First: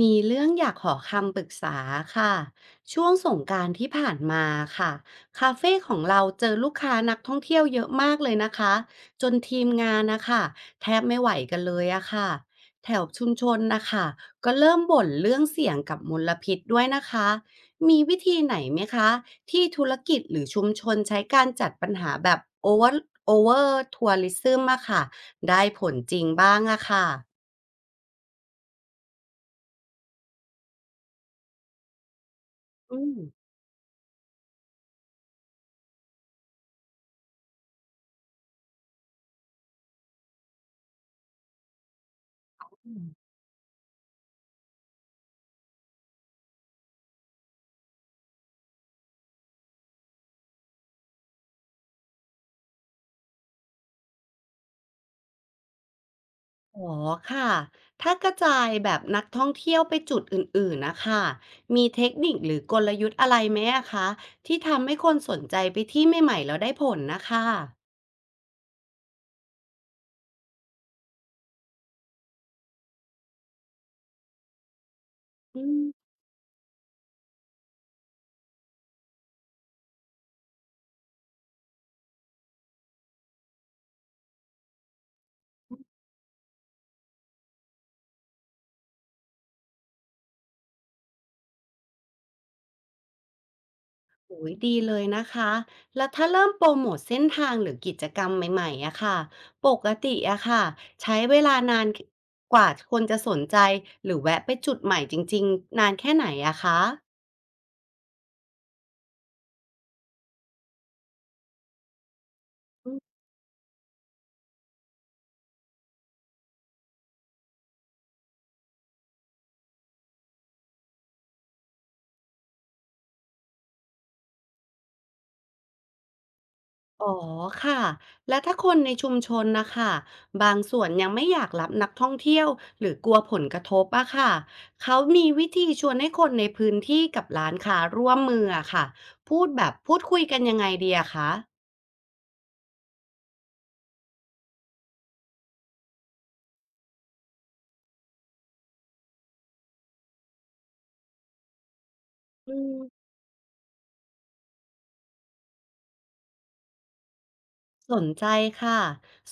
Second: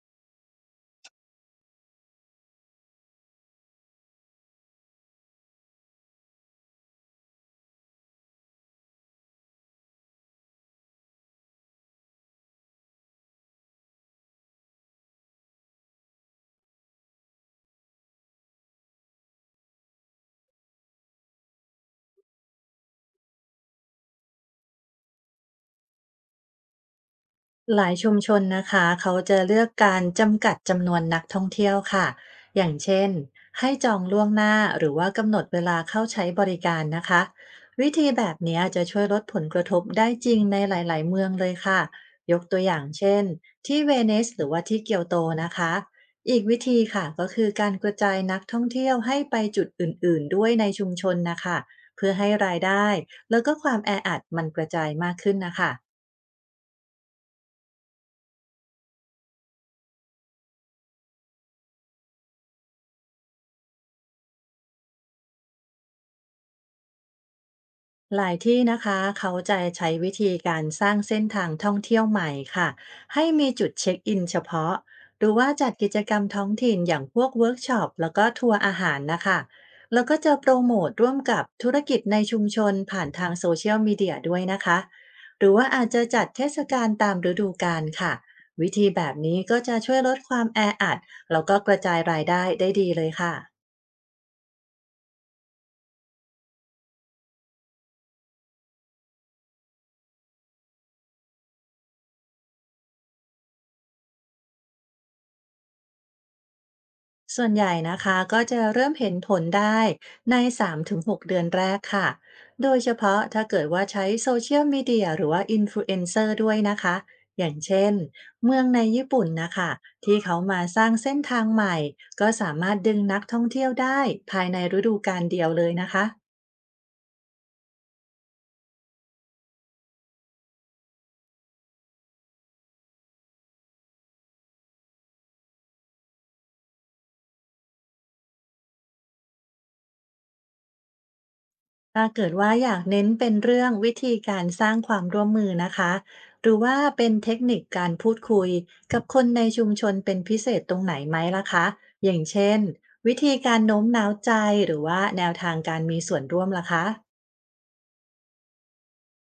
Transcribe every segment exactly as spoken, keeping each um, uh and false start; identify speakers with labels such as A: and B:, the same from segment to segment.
A: มีเรื่องอยากขอคำปรึกษาค่ะช่วงสงกรานต์ที่ผ่านมาค่ะคาเฟ่ของเราเจอลูกค้านักท่องเที่ยวเยอะมากเลยนะคะจนทีมงานนะคะแทบไม่ไหวกันเลยอะค่ะแถวชุมชนนะคะก็เริ่มบ่นเรื่องเสี่ยงกับมลพิษด้วยนะคะมีวิธีไหนไหมคะที่ธุรกิจหรือชุมชนใช้การจัดปัญหาแบบโอเวอร์โอเวอร์ทัวริซึมอะค่ะได้ผลจริงบ้างอะค่ะ
B: หลายชุมชนนะคะเขาจะเลือกการจำกัดจำนวนนักท่องเที่ยวค่ะอย่าง
A: อื
B: เช่น
A: ม
B: ให้จองล่วงหน้าหรือว่ากำหนดเวลาเข้าใช้บริการนะคะวิธีแบบนี้จะช่วยลดผลกระทบได้จริงในหลายๆเมืองเลยค่ะยกตัวอย่างเช่นที่เวนิสหรือว่าที่เกียวโตนะคะอีกวิธีค่ะก็คือการกระจายนักท่องเที่ยวให้ไปจุดอื่นๆด้วยในชุมชนนะคะเพื่อให้รายได้แล้วก็ความแออัดมันกระจายมากขึ้นนะคะ
A: อ๋อค่ะถ้ากระจายแบบนักท่องเที่ยวไปจุดอื่นๆนะคะมีเทคนิคหรือกลยุทธ์อะไรไหมอะคะที่ทำให้คนสนใจไปที่ใหม่ๆแล้วได้ผลนะคะ
B: หลายที่นะคะเขาจะใช้วิธีการสร้างเส้นทางท่องเที่ยวใหม่ค่ะให้มีจุดเช็คอินเฉพาะหรือว่า
A: อื
B: จัด
A: ม
B: กิจกรรมท้องถิ่นอย่างพวกเวิร์กช็อปแล้วก็ทัวร์อาหารนะคะแล้วก็จะโปรโมทร่วมกับธุรกิจในชุมชนผ่านทางโซเชียลมีเดียด้วยนะคะหรือว่าอาจจะจัดเทศกาลตามฤดูกาลค่ะวิธีแบบนี้ก็จะช่วยลดความแออัดแล้วก็กระจายรายได้ได้ดีเลยค่ะ
A: โอ้ยดีเลยนะคะแล้วถ้าเริ่มโปรโมทเส้นทางหรือกิจกรรมใหม่ๆอะค่ะปกติอะค่ะใช้เวลานานกว่าคนจะสนใจหรือแวะไปจุดใหม่จริงๆนานแค่ไหนอะคะ
B: ส่วนใหญ่นะคะก็จะเริ่มเห็นผลได้ในสามถึงหกเดือนแรกค่ะ โดยเฉพาะถ้าเกิดว่าใช้โซเชียลมีเดียหรือว่าอินฟลูเอนเซอร์ด้วยนะคะ อย่างเช่นเมืองในญี่ปุ่นนะคะที่เขามาสร้างเส้นทางใหม่ก็สามารถดึงนักท่องเที่ยวได้ภายในฤดูกาลเดียวเลยนะคะ
A: อ๋อค่ะแล้วถ้าคนในชุมชนนะคะบางส่วนยังไม่อยากรับนักท่องเที่ยวหรือกลัวผลกระทบอะค่ะเขามีวิธีชวนให้คนในพื้นที่กับร้านค้าร่วมมืออะค่ะพูดแบบพูดคุยกันยังไงดีอะคะ
B: ถ้าเกิดว่าอยากเน้นเป็นเรื่องวิธีการสร้างความร่วมมือนะคะหรือว่าเป็นเทคนิคการพูดคุยกับคนในชุมชนเป็นพิเศษตรงไหนไหมล่ะคะอย่างเช่
A: อื
B: น
A: ม
B: วิธีการโน้มน้าวใจหรือว่าแนวทางการมีส่วนร่วมล่ะคะ
A: สนใจค่ะ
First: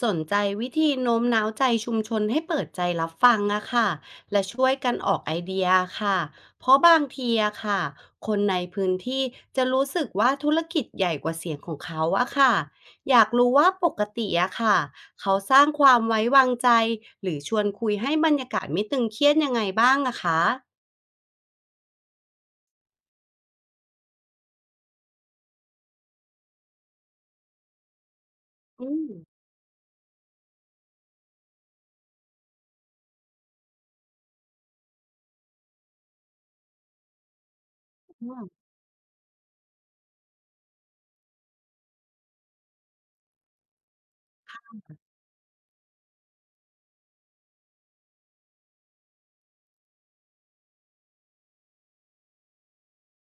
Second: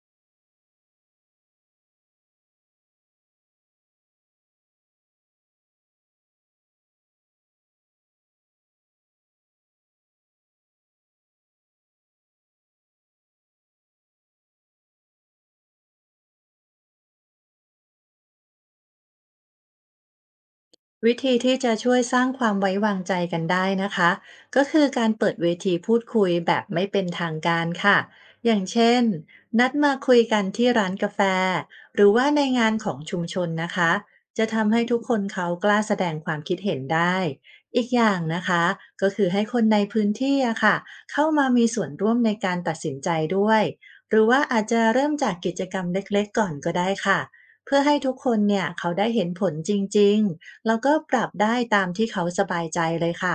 A: สนใจวิธีโน้มน้าวใจชุมชนให้เปิดใจรับฟังอะค่ะและช่วยกันออกไอเดียค่ะเพราะบางทีอะค่ะคนในพื้นที่จะรู้สึกว่าธุรกิจใหญ่กว่าเสียงของเขาอะค่ะอยากรู้ว่าปกติอะค่ะเขาสร้างความไว้วางใจหรือชวนคุยให้บรรยากาศไม่ตึงเครียดยังไงบ้างอะคะ
B: วิธีที่จะช่วยสร้างความไว้วางใจกันได้นะคะก็คือการเปิดเวทีพูดคุยแบบไม่เป็นทางการค่ะอย่าง
A: อื
B: เช่
A: ม
B: นนัดมาคุยกันที่ร้านกาแฟหรือว่าในงานของชุมชนนะคะจะทำให้ทุกคนเขากล้าแสดงความคิดเห็นได้อีกอย่างนะคะก็คือให้คนในพื้นที่อะค่ะเข้ามามีส่วนร่วมในการตัดสินใจด้วยหรือว่าอาจจะเริ่มจากกิจกรรมเล็กๆก่อนก็ได้ค่ะเพื่อให้ทุกคนเนี่ยเขาได้เห็นผลจริงๆ แล้วก็ปรับได้ตามที่เขาสบายใจเลยค่ะ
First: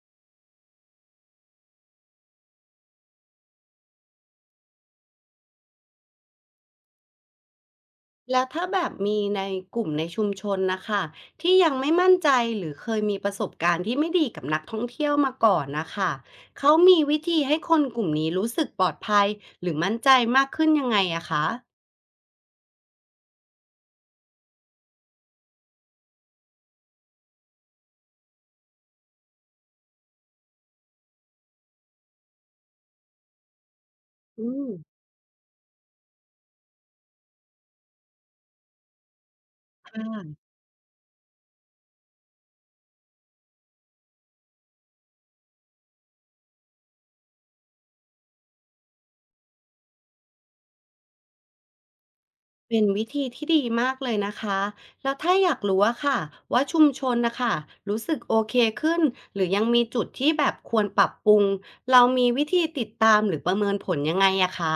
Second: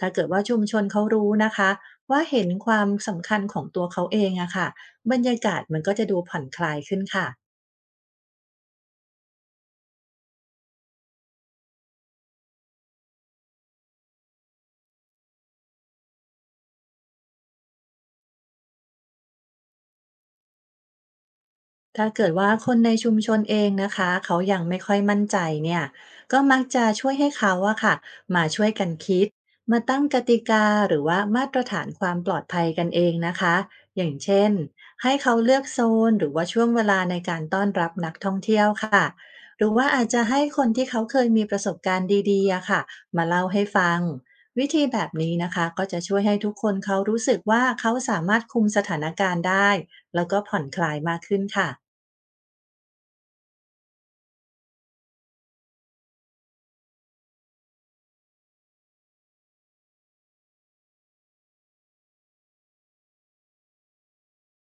B: ถ้าเกิดว่าชุมชนเขารู้นะคะว่าเห็นความสำคัญของตัวเขาเองอะค่ะบรรยากาศมันก็จะดูผ่อนคลายขึ้นค่ะ
A: แล้วถ้าแบบมีในกลุ่มในชุมชนนะคะที่ยังไม่มั่นใจหรือเคยมีประสบการณ์ที่ไม่ดีกับนักท่องเที่ยวมาก่อนนะคะเขามีวิธีให้คนกลุ่มนี้รู้สึกปลอดภัยหรือมั่นใจมากขึ้นยังไงอะคะ
B: ถ้าเกิดว่าคนในชุมชนเองนะคะเขายังไม่ค่อยมั่นใจเนี่ยก็มักจะช่วยให้เขาอะค่ะมาช่วยกันคิดมาตั้งกติกาหรือว่ามาตรฐานความปลอดภัยกันเองนะคะอย่างเช่
A: อื
B: น
A: ม
B: ให้เขาเลือกโซนหรือว่าช่วงเวลาในการต้อนรับนักท่องเที่ยวค่ะหรือว่า
A: ค่
B: อาจจะ
A: ะ
B: ให้คนที่เขาเคยมีประสบการณ์ดีๆอะค่ะมาเล่าให้ฟังวิธีแบบนี้นะคะก็จะช่วยให้ทุกคนเขารู้สึกว่าเขาสามารถคุมสถานการณ์ได้แล้วก็ผ่อนคลายมากขึ้นค่ะ
A: เป็นวิธีที่ดีมากเลยนะคะแล้วถ้าอยากรู้อะค่ะว่าชุมชนนะคะรู้สึกโอเคขึ้นหรือยังมีจุดที่แบบควรปรับปรุงเรามีวิธีติดตามหรือประเมินผลยังไงอะคะ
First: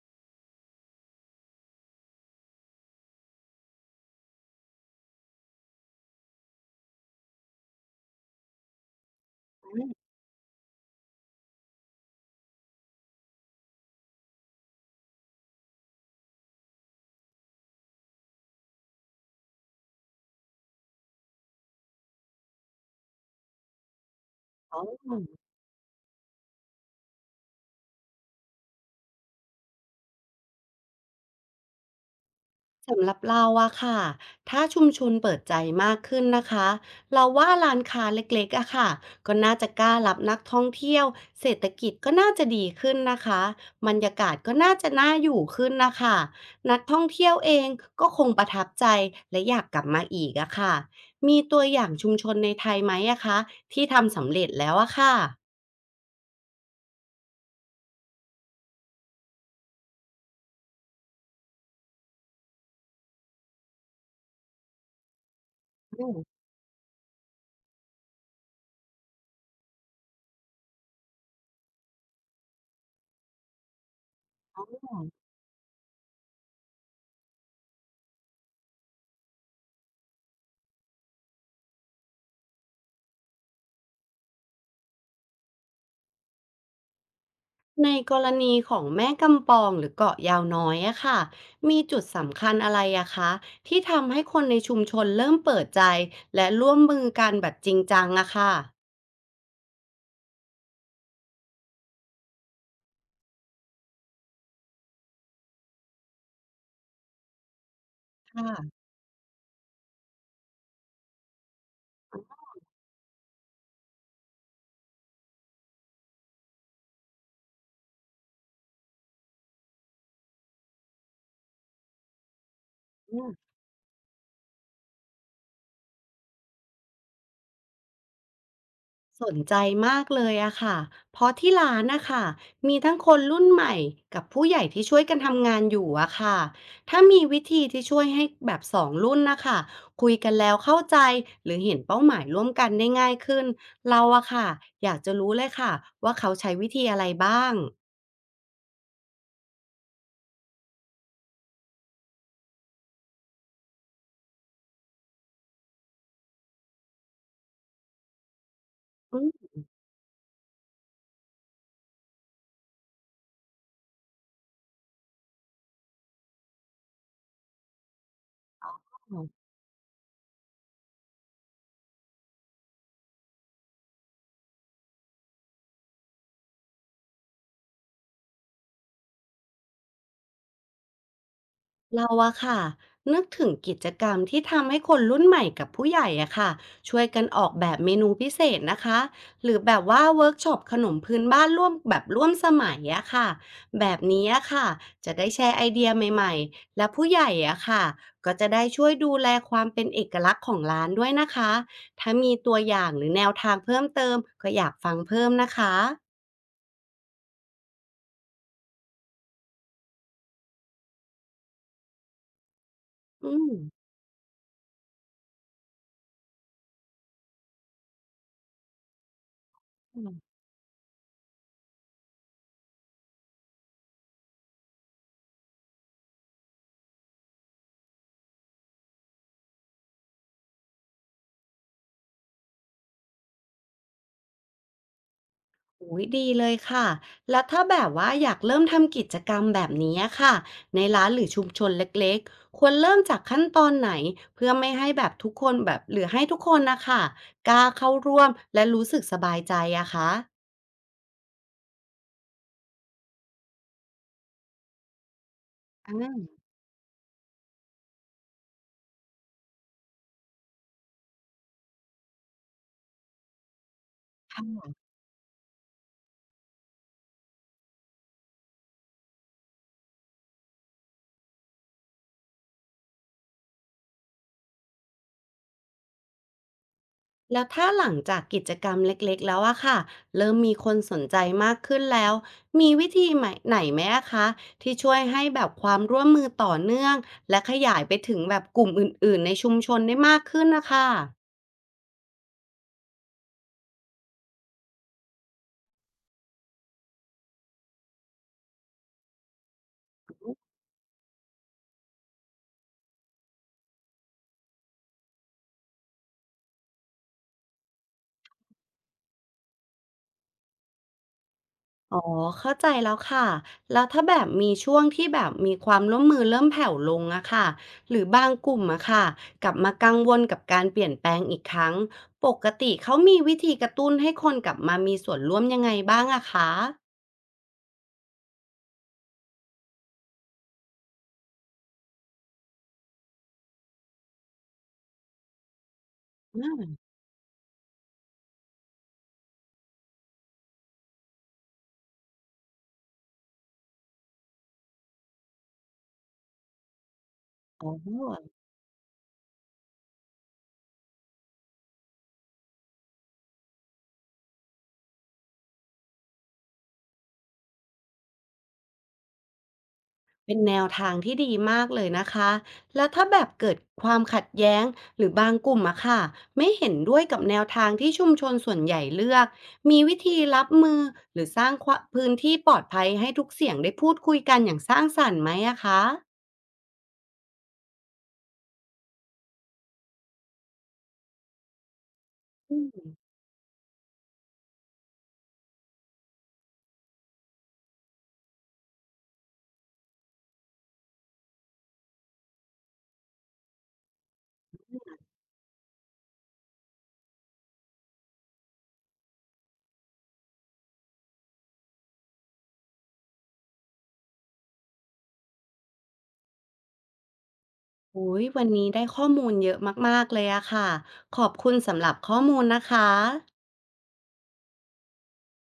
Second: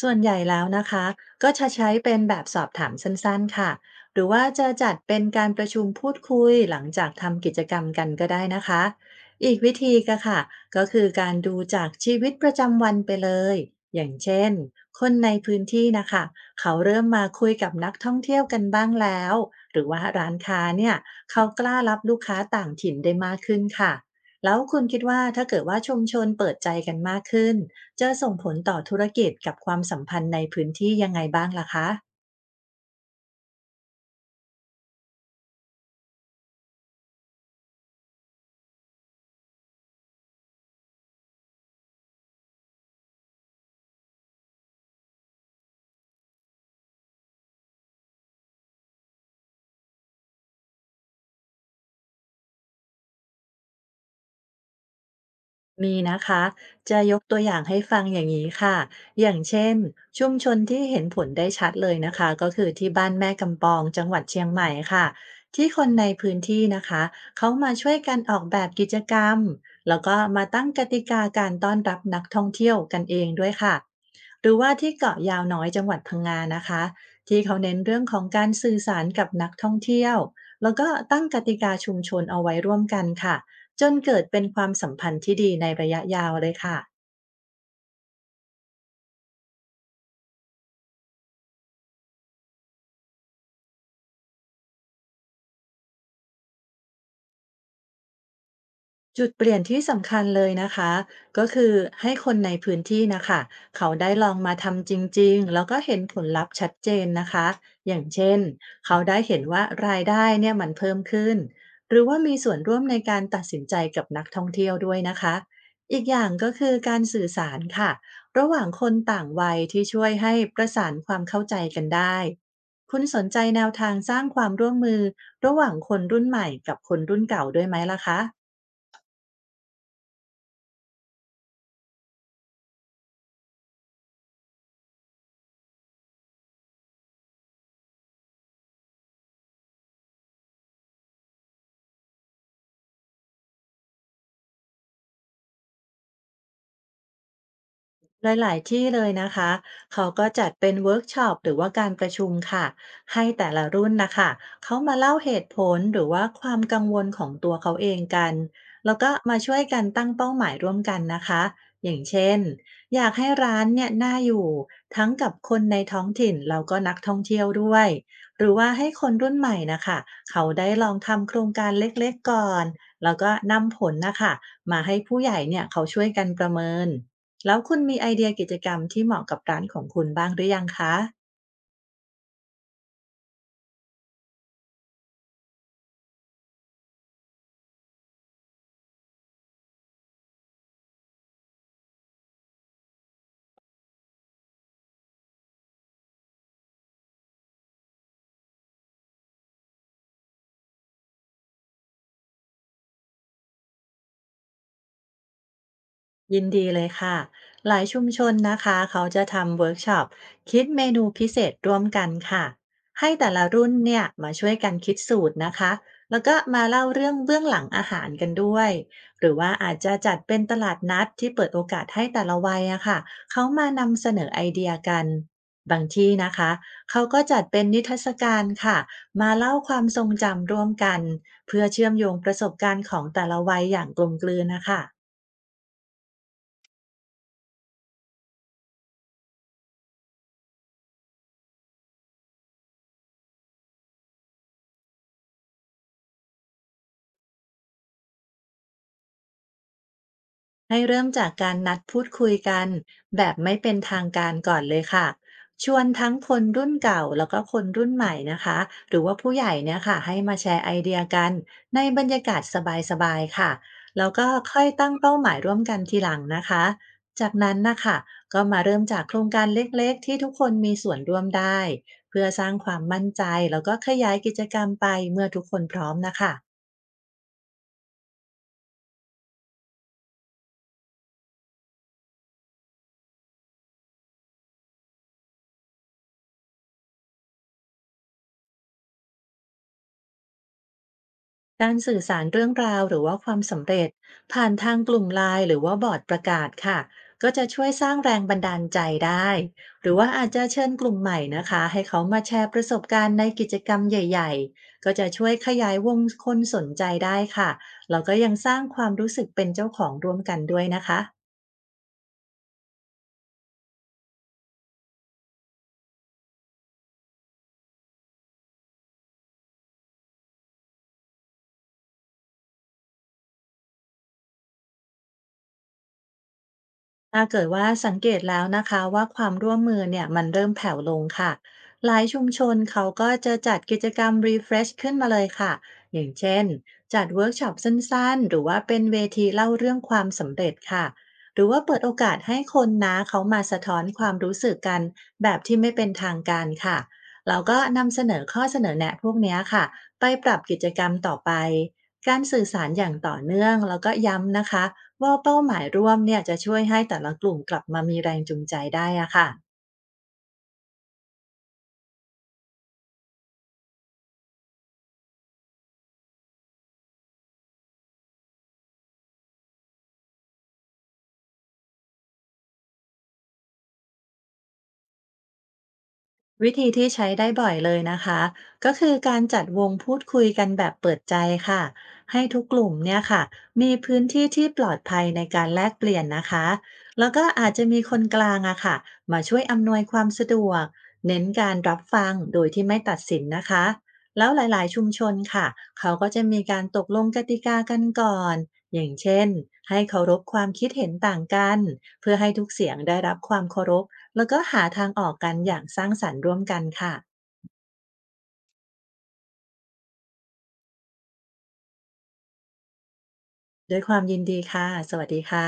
B: ส่วนใหญ่แล้วนะคะก็จะใช้เป็นแบบสอบถามสั้นๆค่ะหรือว่าจะจัดเป็นการประชุมพูดคุยหลังจากทำกิจกรรมกันก็ได้นะคะอีกวิธีก็ค่ะก็คือการดูจากชีวิตประจำวันไปเลยอย่างเช่นคนในพื้นที่นะคะเขาเริ่มมาคุยกับนักท่องเที่ยวกันบ้างแล้วหรือว่าร้านค้าเนี่ยเขากล้ารับลูกค้าต่างถิ่นได้มากขึ้นค่ะแล้วคุณคิดว่าถ้าเกิดว่าชุมชนเปิดใจกันมากขึ้น จะส่งผลต่อธุรกิจกับความสัมพันธ์ในพื้นที่ยังไงบ้างล่ะคะ
A: สำหรับเราอะค่ะถ้าชุมชนเปิดใจมากขึ้นนะคะเราว่าร้านค้าเล็กๆอะค่ะก็น่าจะกล้ารับนักท่องเที่ยวเศรษฐกิจก็น่าจะดีขึ้นนะคะบรรยากาศก็น่าจะน่าอยู่ขึ้นนะคะนักท่องเที่ยวเองก็คงประทับใจและอยากกลับมาอีกอะค่ะมีตัวอย่างชุมชนในไทยไหมอะคะที่ทำสำเร็จแล้วอะค่ะ
B: มีนะคะจะยกตัวอย่างให้ฟังอย่างนี้ค่ะอย่างเช่นชุมชนที่เห็นผลได้ชัดเลยนะคะก็คือที่บ้านแม่กำปองจังหวัดเชียงใหม่ค่ะที่คนในพื้นที่นะคะเขามาช่วยกันออกแบบกิจกรรมแล้วก็มาตั้งกติกาการต้อนรับนักท่องเที่ยวกันเองด้วยค่ะหรือว่าที่เกาะยาวน้อยจังหวัดพังงานะคะที่เขาเน้นเรื่องของการสื่อสารกับนักท่องเที่ยวแล้วก็ตั้งกติกาชุมชนเอาไว้ร่วมกันค่ะ จนเกิดเป็นความสัมพันธ์ที่ดีในระยะยาวเลยค่ะ
A: ในกรณีของแม่กำปองหรือเกาะยาวน้อยอะค่ะมีจุดสำคัญอะไรอะคะที่ทำให้คนในชุมชนเริ่มเปิดใจและร่วมมือกันแบบจริงจังอะค่ะ
B: จุดเปลี่ยนที่สำคัญเลยนะคะก็คือให้คนในพื้นที่นะคะเขาได้ลองมาทำจริงๆแล้วก็เห็นผลลัพธ์ชัดเจนนะคะอย่าง
A: ค
B: เช่น
A: ่ะ
B: เขาได้เห็นว่ารายได้เนี่ยมันเพิ่มขึ้นหรือว่ามีส่วนร่วมในการตัดสินใจกับนักท่องเที่ยวด้วยนะคะอีกอย่างก็คือการสื่อสารค่ะระหว่างคนต่างวัยที่ช่วยให้ประสานความเข้าใจกันได้คุณสนใจแนวทางสร้างความร่วมมือระหว่างคนรุ่นใหม่กับคนรุ่นเก่าด้วยไหมล่ะคะ
A: สนใจมากเลยอะค่ะ เพราะที่ร้านนะคะมีทั้งคนรุ่นใหม่กับผู้ใหญ่ที่ช่วยกันทำงานอยู่อะค่ะถ้ามีวิธีที่ช่วยให้แบบสองรุ่นนะคะคุยกันแล้วเข้าใจหรือเห็นเป้าหมายร่วมกันได้ง่ายขึ้นเราอะค่ะอยากจะรู้เลยค่ะว่าเขาใช้วิธีอะไรบ้าง
B: หลายๆที่เลยนะคะ เขาก็จัดเป็นเวิร์กช็อปหรือว่าการประชุมค่ะให้แต่ละรุ่นนะคะเขามาเล่าเหตุผลหรือว่าความกังวลของตัวเขาเองกันแล้วก็
A: อืม
B: มาช่วยกันตั้งเป้าหมายร่วมกันนะคะอย่างเช่นอยากให้ร้านเนี่ยน่าอยู่ทั้งกับคนในท้องถิ่นแล้วก็นักท่องเที่ยวด้วยหรือว่าให้คนรุ่นใหม่นะคะเขาได้ลองทำโครงการเล็กๆก่อนแล้วก็นำผลนะคะมาให้ผู้ใหญ่เนี่ยเขาช่วยกันประเมิน แล้วคุณมีไอเดียกิจกรรมที่เหมาะกับร้านของคุณบ้างหรือยังคะ
A: เราอะค่ะนึกถึงกิจกรรมที่ทำให้คนรุ่นใหม่กับผู้ใหญ่อะค่ะช่วยกันออกแบบเมนูพิเศษนะคะหรือแบบว่าเวิร์กช็อปขนมพื้นบ้านร่วมแบบร่วมสมัยอะค่ะแบบนี้อะค่ะจะได้แชร์ไอเดียใหม่ๆและผู้ใหญ่อะค่ะก็จะได้ช่วยดูแลความเป็นเอกลักษณ์ของร้านด้วยนะคะถ้ามีตัวอย่างหรือแนวทางเพิ่มเติมก็อยากฟังเพิ่มนะคะ
B: ยินดีเลยค่ะหลายชุมชนนะคะเขาจะทำเวิร์กช็อปคิดเมนูพิเศษร่วมกันค่ะให้แต่
A: อื
B: ละ
A: ม
B: รุ่นเนี่ยมาช่วยกันคิดสูตรนะคะแล้วก็มาเล่าเรื่องเบื้องหลังอาหารกันด้วยหรือว่าอาจจะจัดเป็นตลาดนัดที่เปิดโอกาสให้แต่ละวัยอะค่ะเขามานำเสนอไอเดียกันบางที่นะคะเขาก็จัดเป็นนิทรรศการค่ะมาเล่าความทรงจำร่วมกันเพื่อเชื่อมโยงประสบการณ์ของแต่ละวัยอย่างกลมกลืนนะคะ
A: อุ๊ยดีเลยค่ะ แล้วถ้าแบบว่าอยากเริ่มทำกิจกรรมแบบนี้ค่ะในร้านหรือชุมชนเล็กๆควรเริ่มจากขั้นตอนไหนเพื่อไม่ให้แบบทุกคนแบบหรือให้ทุกคนนะคะกล้าเข้าร่วมและรู้สึกสบายใจอะคะ
B: ให้เริ่มจากการนัดพูดคุยกันแบบไม่เป็นทางการก่อนเลยค่ะชวนทั้งค
A: อ่า
B: นรุ่นเก่าแล้วก็คนรุ่นใหม่นะคะหรือว่าผู้ใหญ่เนี่ยค่ะให้มาแชร์ไอเดียกันในบรรยากาศสบายๆค่ะแล้วก็ค่
A: ค่ะ
B: อยตั้งเป้าหมายร่วมกันทีหลังนะคะจากนั้นนะคะก็มาเริ่มจากโครงการเล็กๆที่ทุกคนมีส่วนร่วมได้เพื่อสร้างความมั่นใจแล้วก็ขยายกิจกรรมไปเมื่อทุกคนพร้อมนะคะ
A: แล้วถ้าหลังจากกิจกรรมเล็กๆแล้วอะค่ะเริ่มมีคนสนใจมากขึ้นแล้วมีวิธีไหมไหนไหมอะคะที่ช่วยให้แบบความร่วมมือต่อเนื่องและขยายไปถึงแบบกลุ่มอื่นๆในชุมชนได้มากขึ้นนะคะ
B: การสื่อสารเรื่องราวหรือว่าความสำเร็จผ่านทางกลุ่มไลน์หรือว่าบอร์ดประกาศค่ะก็จะช่วยสร้างแรงบันดาลใจได้หรือว่าอาจจะเชิญกลุ่มใหม่นะคะให้เขามาแชร์ประสบการณ์ในกิจกรรมใหญ่ๆก็จะช่วยขยายวงคนสนใจได้ค่ะแล้วก็ยังสร้างความรู้สึกเป็นเจ้าของร่วมกันด้วยนะคะ
A: อ๋อเข้าใจแล้วค่ะแล้วถ้าแบบมีช่วงที่แบบมีความร่วมมือเริ่มแผ่วลงอะค่ะหรือบางกลุ่มอะค่ะกลับมากังวลกับการเปลี่ยนแปลงอีกครั้งปกติเขามีวิธีกระตุ้นให้คนกลับมามีส่วนร่วมยังไงบ้างอะคะ
B: ถ้าเกิดว่าสังเกตแล้วนะคะว่าความร่วมมือเนี่ยมันเริ่มแผ่วลงค่ะหลายชุมชนเขาก็จะจัดกิจกรรม รีเฟรช ขึ้นมาเลยค่ะอย่างเช่น
A: อา
B: จัดเวิร์กช็อปสั้นๆหรือว่าเป็นเวทีเล่าเรื่องความสำเร็จค่ะหรือว่าเปิดโอกาสให้คนนะเขามาสะท้อนความรู้สึกกันแบบที่ไม่เป็นทางการค่ะแล้วก็
A: อ๋อ
B: นำเสนอข้อเสนอแนะพวกเนี้ยค่ะไปปรับกิจกรรมต่อไปการสื่อสารอย่างต่อเนื่องแล้วก็ย้ำนะคะ ว่าเป้าหมายร่วมเนี่ยจะช่วยให้แต่ละกลุ่มกลับมามีแรงจูงใจได้อะค่ะ
A: เป็นแนวทางที่ดีมากเลยนะคะ แล้วถ้าแบบเกิดความขัดแย้งหรือบางกลุ่มอะค่ะไม่เห็นด้วยกับแนวทางที่ชุมชนส่วนใหญ่เลือก มีวิธีรับมือหรือสร้างความพื้นที่ปลอดภัยให้ทุกเสียงได้พูดคุยกันอย่างสร้างสรรค์ไหมอะคะ
B: วิธีที่ใช้ได้บ่อยเลยนะคะก็คือการจัดวงพูดคุยกันแบบเปิดใจค่ะให้ทุก
A: อื
B: กลุ่ม
A: ม
B: เนี่ยค่ะมีพื้นที่ที่ปลอดภัยในการแลกเปลี่ยนนะคะแล้วก็อาจจะมีคนกลางอะค่ะมาช่วยอำนวยความสะดวกเน้นการรับฟังโดยที่ไม่ตัดสินนะคะแล้วหลายๆชุมชนค่ะเขาก็จะมีการตกลงกติกากันก่อนอย่างเช่นให้เคารพความคิดเห็นต่างกันเพื่อให้ทุกเสียงได้รับความเคารพ แล้วก็หาทางออกกันอย่างสร้างสรรค์ร่วมกันค่ะ
A: อุ้ยวันนี้ได้ข้อมูลเยอะมากๆเลยอะค่ะขอบคุณสำหรับข้อมูลนะคะ
B: ด้วยความยินดีค่ะ สวัสดีค่ะ